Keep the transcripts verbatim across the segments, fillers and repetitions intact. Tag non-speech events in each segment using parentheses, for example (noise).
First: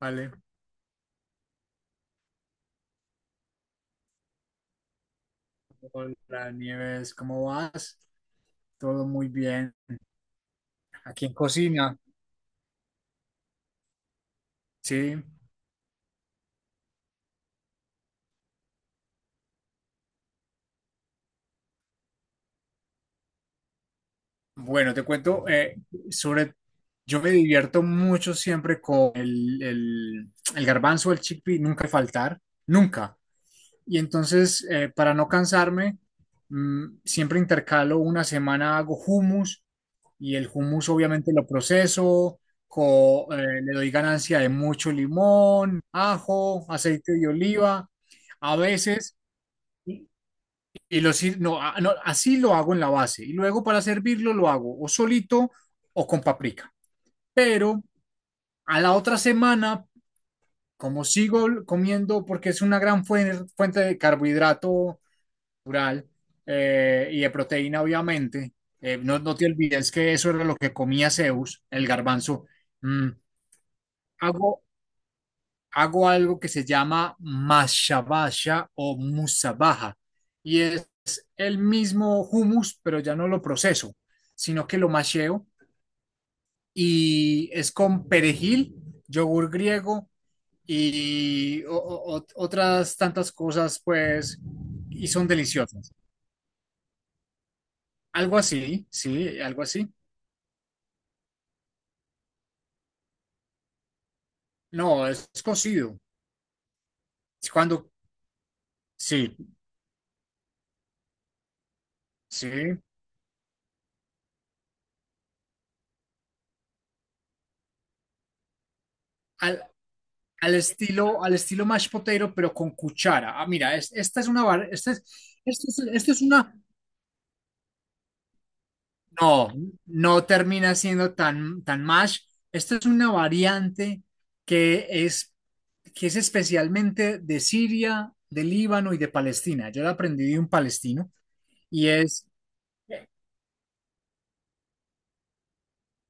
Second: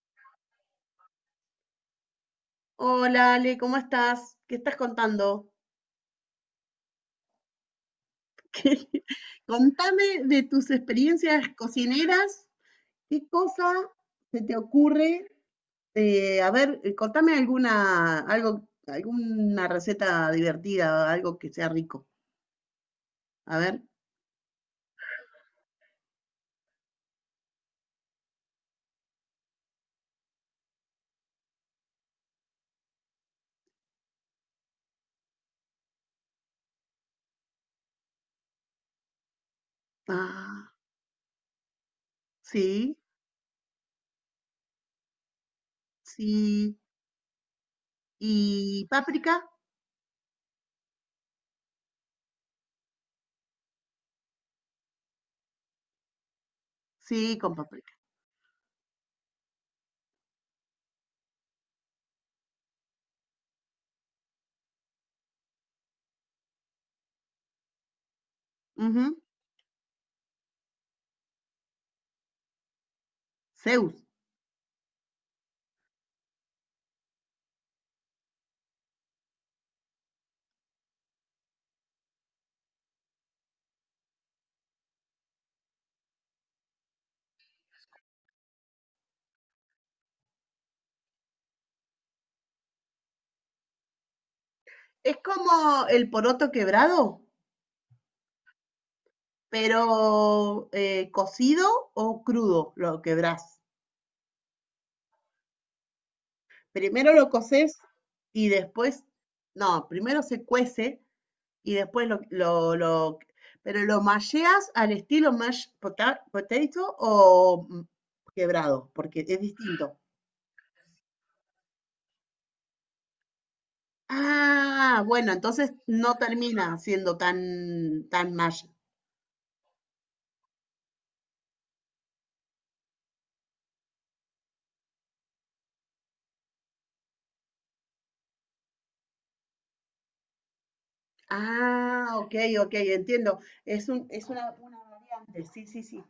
Vale, Hola Ale, ¿cómo estás? ¿Qué estás contando? hola Nieves, ¿cómo vas? (laughs) ¿Qué- Todo muy bien. Contame de tus Aquí en experiencias cocina, cocineras. ¿Qué cosa se te sí. ocurre? Eh, a ver, eh, contame alguna, algo, alguna receta divertida, algo que sea rico. A ver. Bueno, te cuento eh, sobre. Yo me divierto mucho siempre con el, el, el garbanzo, el chickpea, nunca faltar, nunca. Y entonces, eh, para no cansarme, mm, siempre intercalo una semana hago hummus y el Ah, hummus obviamente lo proceso, sí, co- eh, le doy ganancia de mucho limón, ajo, sí. aceite de oliva, a ¿Y veces, páprica? y, y lo sir- no, a- no, así lo hago en la base. Y luego para servirlo lo hago o solito o con paprika. Sí, con Pero páprica. a la otra semana, como sigo comiendo, porque es una gran fuen- fuente de carbohidrato, natural eh, y de proteína, obviamente. Eh, no, Ujú. no te olvides que eso era lo que comía Zeus, el garbanzo. Mm, Zeus. hago, hago algo que se llama mashabasha o musabaja y es el mismo hummus, pero ya no lo proceso, sino que lo masheo y es con perejil, yogur griego y o- o- o- otras tantas cosas, pues, y Es son como deliciosas. el poroto quebrado, Algo así, sí, algo así. pero eh, cocido o crudo lo quebrás. No, es cocido. Primero lo Es coces cuando, y después, sí, no, primero se cuece y después lo, lo, sí. lo- pero lo malleas al estilo mashed pota- potato o mm, quebrado, porque es Al, distinto. al estilo, al estilo mashed potato, pero con cuchara. Ah, mira, es- esta es una bar, esta Ah, es, bueno, esta entonces es, esta no es una, termina siendo tan, tan mash. no, no termina siendo tan, tan mash. Esta es una variante que es, que es especialmente de Siria, de Líbano y de Palestina. Yo la aprendí de un palestino y Ah, es, ok, ok, eh, entiendo. Es un, es una, una variante, sí, sí, sí.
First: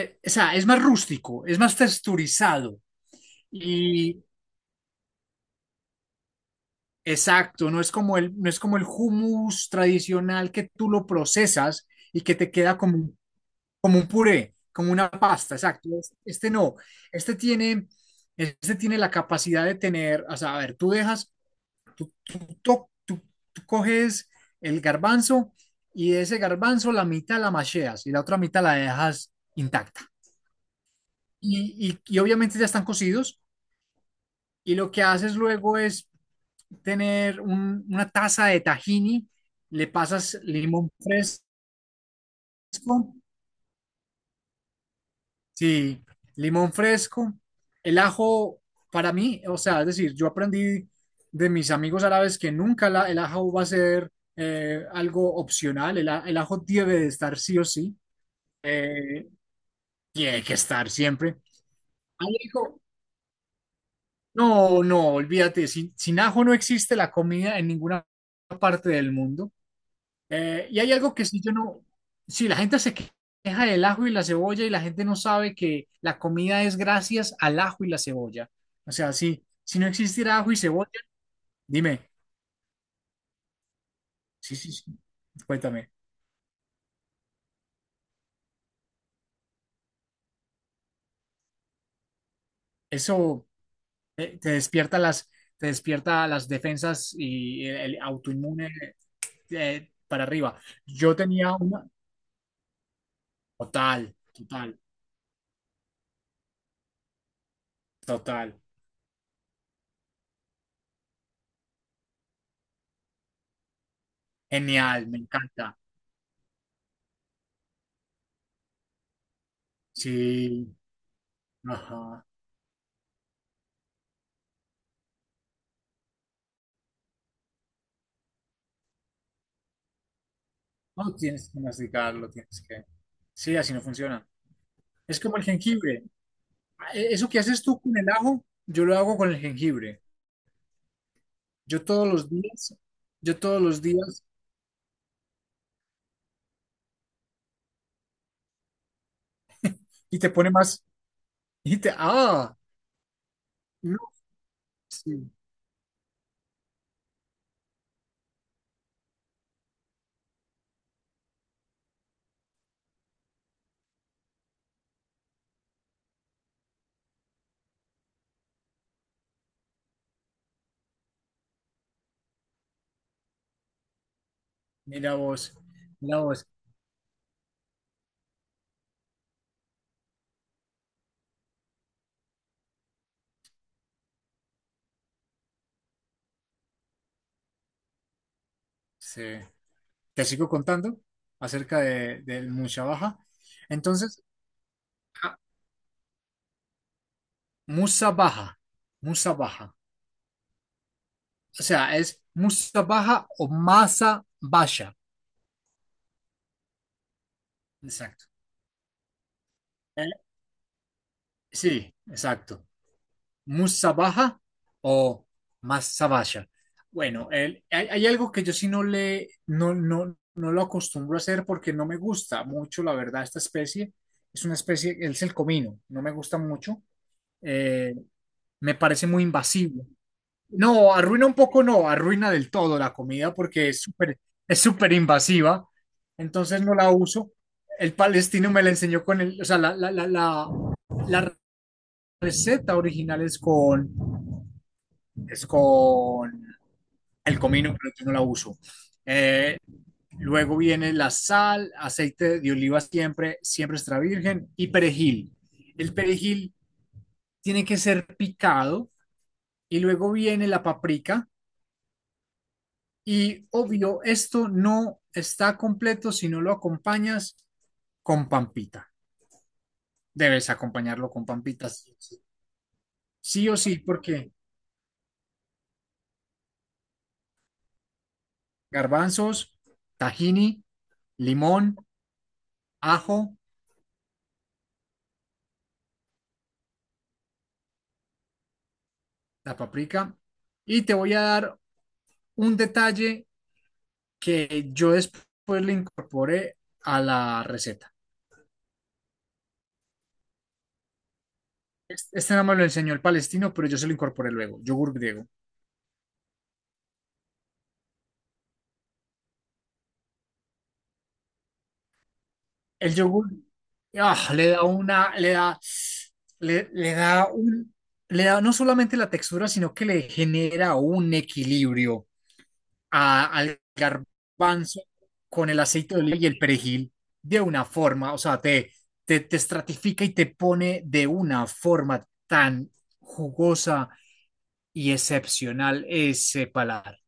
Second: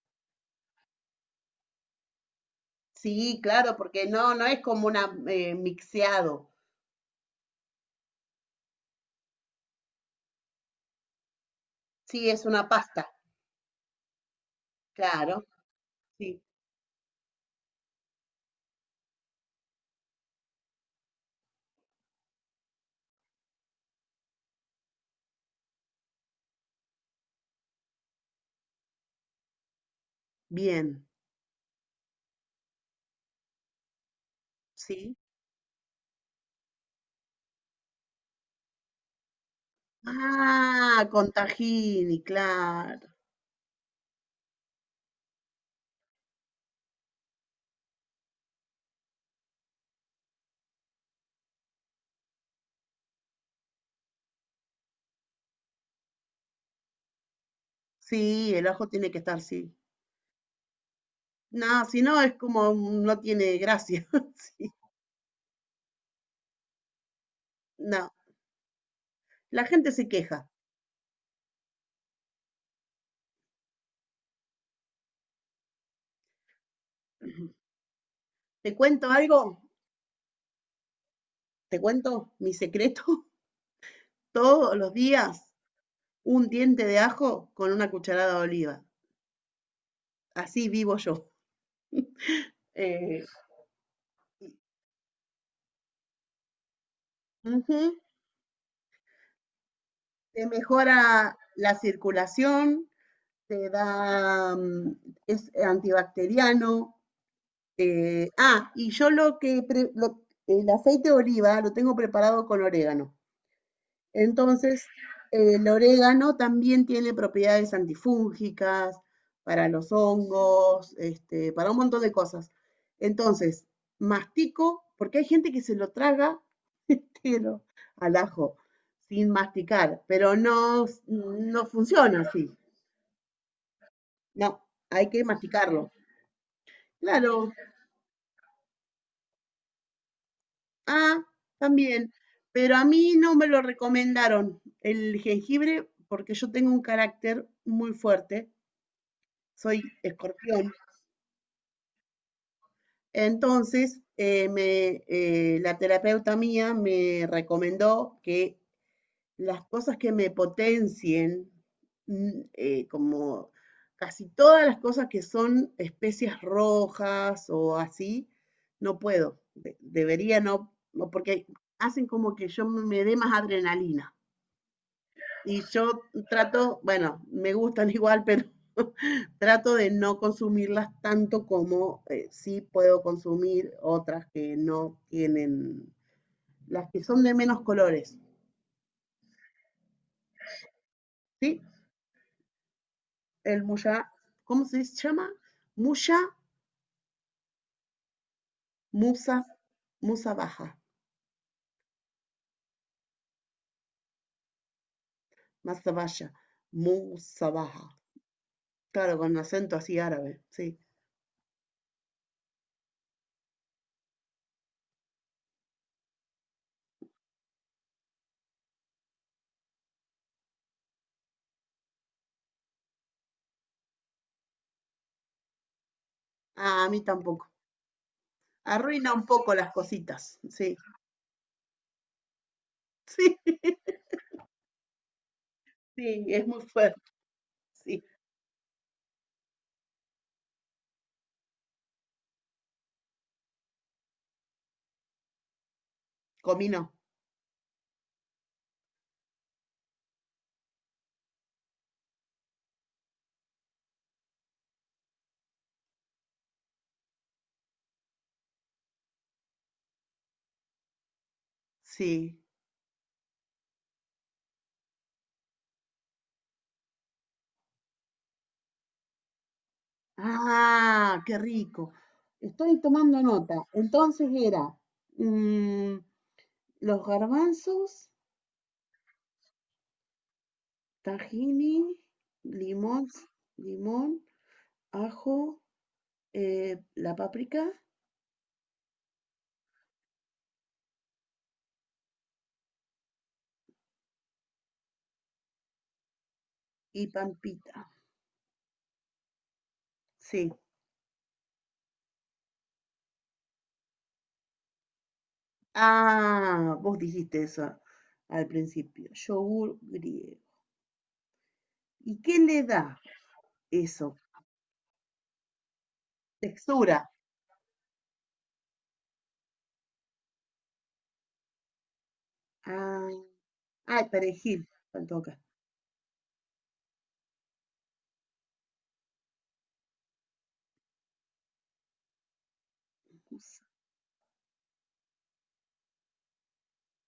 eh, o sea, es más rústico, es más texturizado. Sí, claro, porque no, no es como una eh, mixeado. Exacto, no es como el, no es como el hummus tradicional que tú lo procesas y Sí, que es te una queda como, pasta, un- como un puré, como una claro, pasta, exacto. Es- sí. Este no, este tiene, este tiene la capacidad de tener, o sea, a ver, tú dejas, tú, tú to- tú- tú coges el garbanzo y de ese garbanzo la mitad la macheas y la otra mitad la dejas intacta. Bien. Y, y, y obviamente ya están cocidos y lo que Sí. haces luego es tener un- una taza de tahini, le pasas limón Ah, con fresco, tahini, claro. sí, limón fresco, el ajo para mí, o sea, es decir, yo aprendí de mis amigos árabes que nunca la- el ajo va a ser eh, algo opcional, el, a- el ajo debe de estar sí o sí, Sí, el ajo tiene que eh, estar, sí. tiene que estar siempre. No, si no es como Alejo, mm, no tiene gracia. (laughs) Sí, no, no, olvídate, sin, sin ajo no existe la comida en ninguna no. parte del mundo. La gente se queja. Eh, y hay algo que sí yo no, si la gente se queja del ajo y la cebolla y la gente no sabe que la comida es gracias al ajo y la cebolla. ¿Te O cuento sea, si, algo? si no existiera ajo y cebolla, ¿Te dime, cuento mi secreto? (laughs) sí, sí, Todos sí, los días cuéntame, un diente de ajo con una cucharada de oliva. Así vivo yo. Eh, eso eh, te despierta las, te despierta las defensas y el, ujú. el autoinmune eh, para Te arriba. Yo mejora tenía la una, circulación, te total, da, total, mm, es eh, antibacteriano. Eh, total, ah, y yo lo que pre- lo- el aceite de oliva lo tengo preparado con orégano. Entonces, genial, me eh, el encanta. orégano también tiene propiedades antifúngicas para los Sí, hongos, este, para un montón de ajá. cosas. Entonces, mastico, porque hay gente que se lo traga (laughs) entero al ajo sin masticar, pero no, No tienes que no funciona masticarlo, así. tienes que... Sí, así no funciona. No, hay Es que como el masticarlo. jengibre. E- Eso que Claro, haces tú con el ajo, yo lo hago con el jengibre. ah, Yo todos también, los días, pero a mí no yo me lo todos los días, recomendaron el jengibre porque yo tengo un carácter muy fuerte, soy y te pone escorpión. más, y te, ah, no, Entonces, eh, me, sí, eh, la terapeuta mía me recomendó que las cosas que me potencien, mm, eh, como casi todas las cosas que son especias rojas o así, no puedo, de- debería no, no, porque hacen como que yo me dé más adrenalina. mira vos, Y yo mira vos. trato, bueno, me gustan igual, pero (laughs) trato de no consumirlas tanto como eh, sí puedo consumir otras que no tienen, las que son de menos colores, Sí. Te sigo contando ¿sí? acerca de, del musabaja. El muya, Entonces, ¿cómo se llama? ah, Muya, musabaja, musa, musabaja. musa baja, O sea, es musabaja o masa basha. masa musa baja. Exacto. Claro, con acento así Eh, árabe, sí. sí, exacto. Musabaja o Masabasha. Bueno, el- hay, hay algo que yo sí no le, no, no, no lo acostumbro a hacer porque no me gusta mucho, la verdad, esta especie. Es una especie, es el comino, no me gusta mucho. Ah, a mí tampoco. Eh, me parece Arruina muy un poco las invasivo. cositas, sí. No, arruina un poco, no, arruina del todo la comida Sí, porque es (laughs) súper, es súper invasiva. sí, es Entonces muy no la fuerte, uso. El sí. palestino me la enseñó con el, o sea, la, la, la, la, la receta original es con es con Comino. el comino, pero yo no la uso. Eh, luego viene la sal, aceite de oliva siempre, siempre extra virgen y perejil. El perejil tiene que ser picado y luego viene la paprika Sí. y obvio, esto no está completo si no lo acompañas con pampita. Debes acompañarlo Ah, con qué pampitas. rico. Sí, sí, Estoy tomando sí nota. o sí, Entonces porque era mm, los garbanzos, garbanzos, tahini, limón, tahini, limón, ajo, limón, ajo, eh, la páprica la paprika. Y te voy a dar un detalle que yo después le incorporé a y la pampita. receta. Sí. Este este no me lo enseñó el palestino, pero yo se lo incorporé luego, yogur griego. Ah, vos dijiste eso al principio. Yogur griego. ¿Y qué le El da yogur eso? ah, le da una, le da, le, le Textura. da un, le da no solamente la textura, sino que le genera un equilibrio Ah, a- al ay, perejil. garbanzo Faltó acá. con el aceite de oliva y el perejil de una forma, o sea, te, te, te estratifica y te pone de una forma tan jugosa y excepcional ese paladar.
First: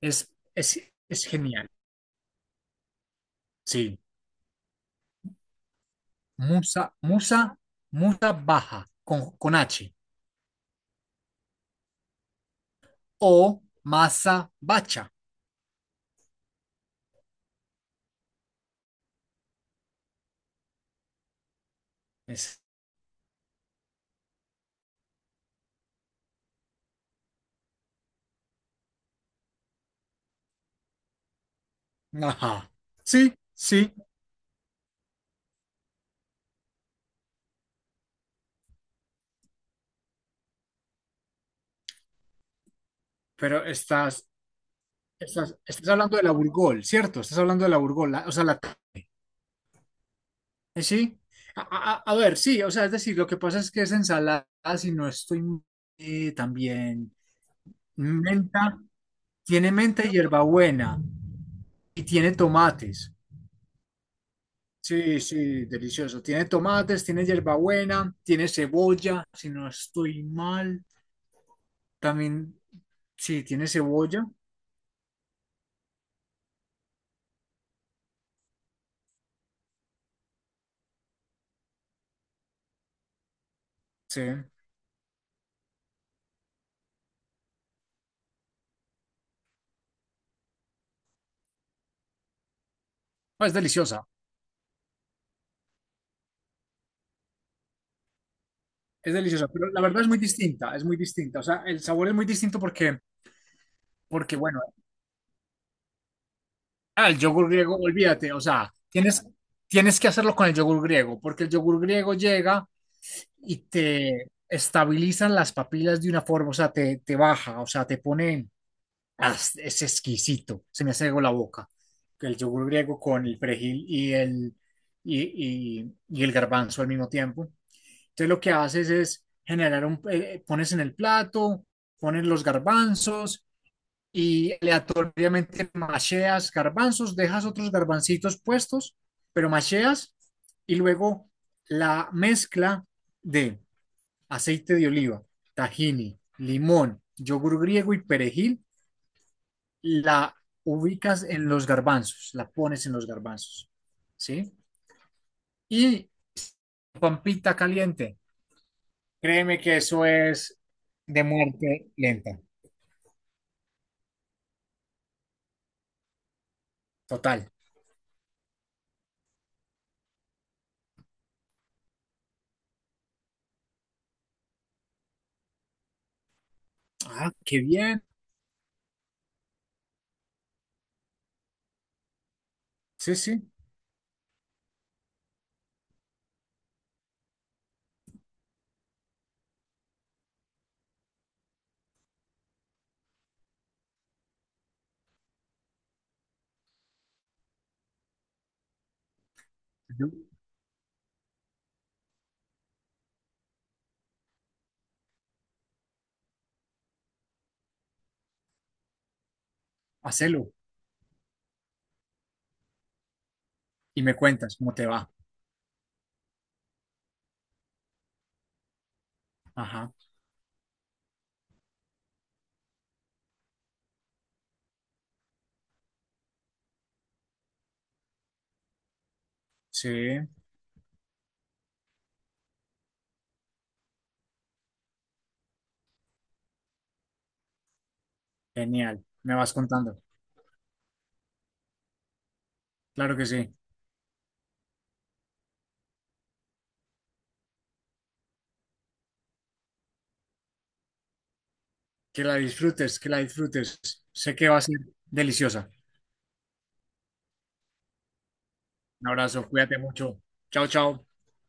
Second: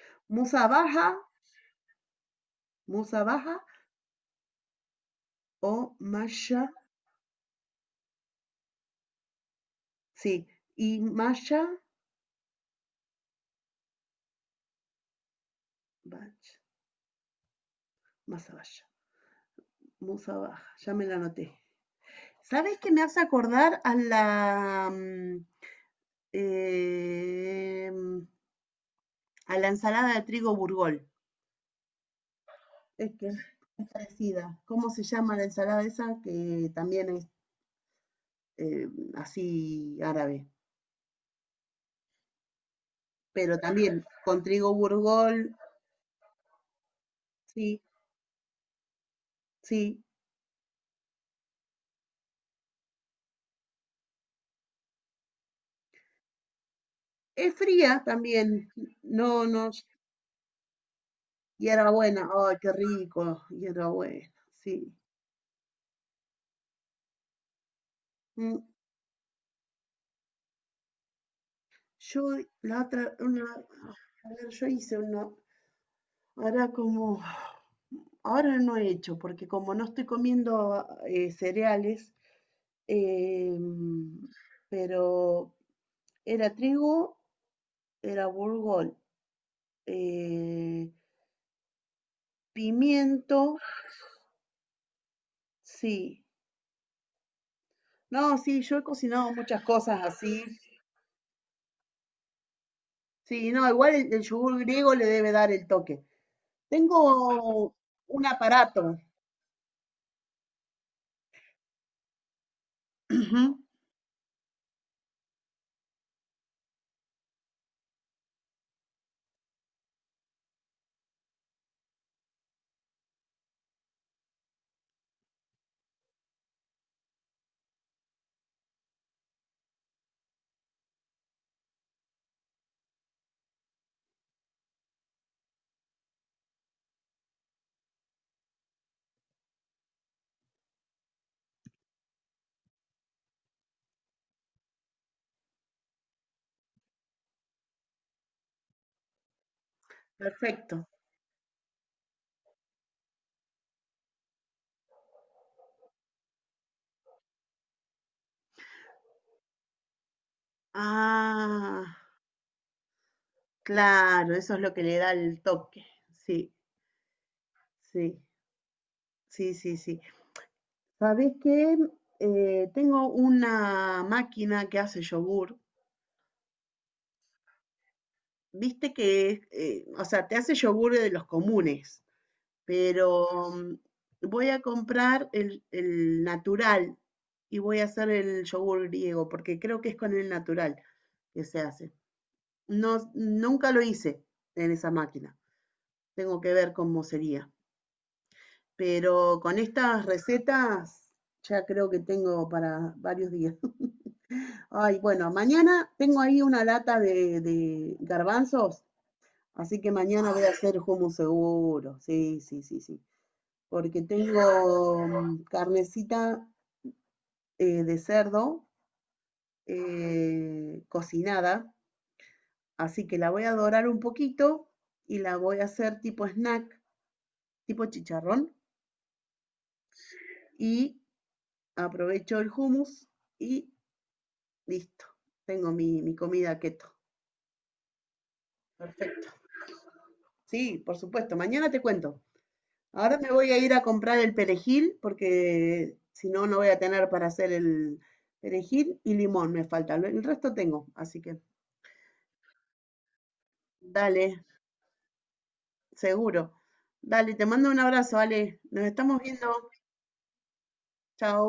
Es, Musa es, baja, es genial. musa baja, Sí. o Masha, Musa, musa, musa baja con, con H sí, y Masha, o masa bacha. Masabaya, Musabaja, ya me la anoté. Es, ¿Sabes qué me hace acordar a la, mm, eh, a la ensalada de trigo burgol? ajá. Es que Sí, es sí, parecida. ¿Cómo se llama la ensalada esa? Que también es eh, así árabe, pero pero también estás, con trigo burgol, estás, estás hablando de la Burgol, ¿cierto? Estás hablando de la sí, Burgol, la- o sea, la tarde. sí. Eh, Sí. A, a- a ver, sí, o sea, es decir, lo que pasa es que es ensalada, si no estoy eh, también Es fría también, menta. no, no. Tiene menta y hierbabuena y Hierbabuena, tiene ay, qué tomates. rico, hierbabuena, sí. Sí, sí, delicioso. Tiene tomates, tiene hierbabuena, tiene Mm, cebolla, si no estoy mal. yo También, la otra, sí, una, tiene cebolla. a ver, yo hice uno, ahora como, ahora no he hecho, porque como no estoy comiendo eh, cereales, Sí. em, pero era trigo, era burgol, eh, Ah, es pimiento, deliciosa, sí. No, sí, yo he es cocinado deliciosa, muchas pero la verdad cosas es muy así. distinta, es muy distinta. O sea, el sabor es muy distinto porque, Sí, no, igual el, el porque yogur bueno, griego le debe dar el toque. ah, el yogur Tengo griego, un olvídate, o sea, aparato. tienes, tienes que hacerlo con el yogur griego, porque el yogur griego llega Ujú, y te estabilizan las papilas de una forma, o sea, te, te baja, o sea, te pone, ah, es exquisito, se me hace agua la boca, el yogur griego con el perejil y el, y, y- y el garbanzo al mismo tiempo. Entonces lo que haces es generar un, eh, eh, pones en el plato, pones los garbanzos y aleatoriamente macheas garbanzos, dejas otros garbancitos puestos, pero macheas y luego la mezcla de aceite de oliva, tahini, limón, yogur griego y perejil, la perfecto. ubicas en los garbanzos, la pones en los garbanzos, ¿sí? Y pampita caliente, créeme que eso es de muerte Ah, lenta, claro, eso es lo que le da el toque. Sí, total. sí, sí, sí, sí. ¿Sabés qué? Eh, tengo una máquina que hace yogur. Ah, qué bien, Viste que, eh, o sea, te hace yogur de los comunes, sí, pero sí, mm, voy a comprar el, el natural y voy a hacer el yogur griego, porque creo que es con el natural que se hace. No, nunca lo hice en esa máquina. Tengo que ver cómo sería. Pero con estas Yo- recetas ya creo que tengo para varios días. (laughs) Ay, bueno, mañana tengo ahí una lata de, de garbanzos, así que mañana voy a hacelo hacer hummus seguro. Sí, sí, sí, sí. y Porque me cuentas cómo te tengo va. mm, carnecita eh, de cerdo Ajá, eh, cocinada, así que la voy a dorar un poquito y la voy a hacer tipo snack, tipo chicharrón sí, y aprovecho el hummus y listo. Tengo mi, mi comida keto. genial, Perfecto. me vas contando, Sí, por supuesto. Mañana te cuento. claro Ahora que me voy sí, a ir a comprar el perejil porque si no, no voy a tener para hacer el perejil y limón me falta. El resto tengo, así que que la disfrutes, que la disfrutes, sé dale, que va a ser deliciosa. seguro. Dale, te mando un abrazo, Ale. Nos Un estamos abrazo, viendo. cuídate mucho. Chao, chao. Chao.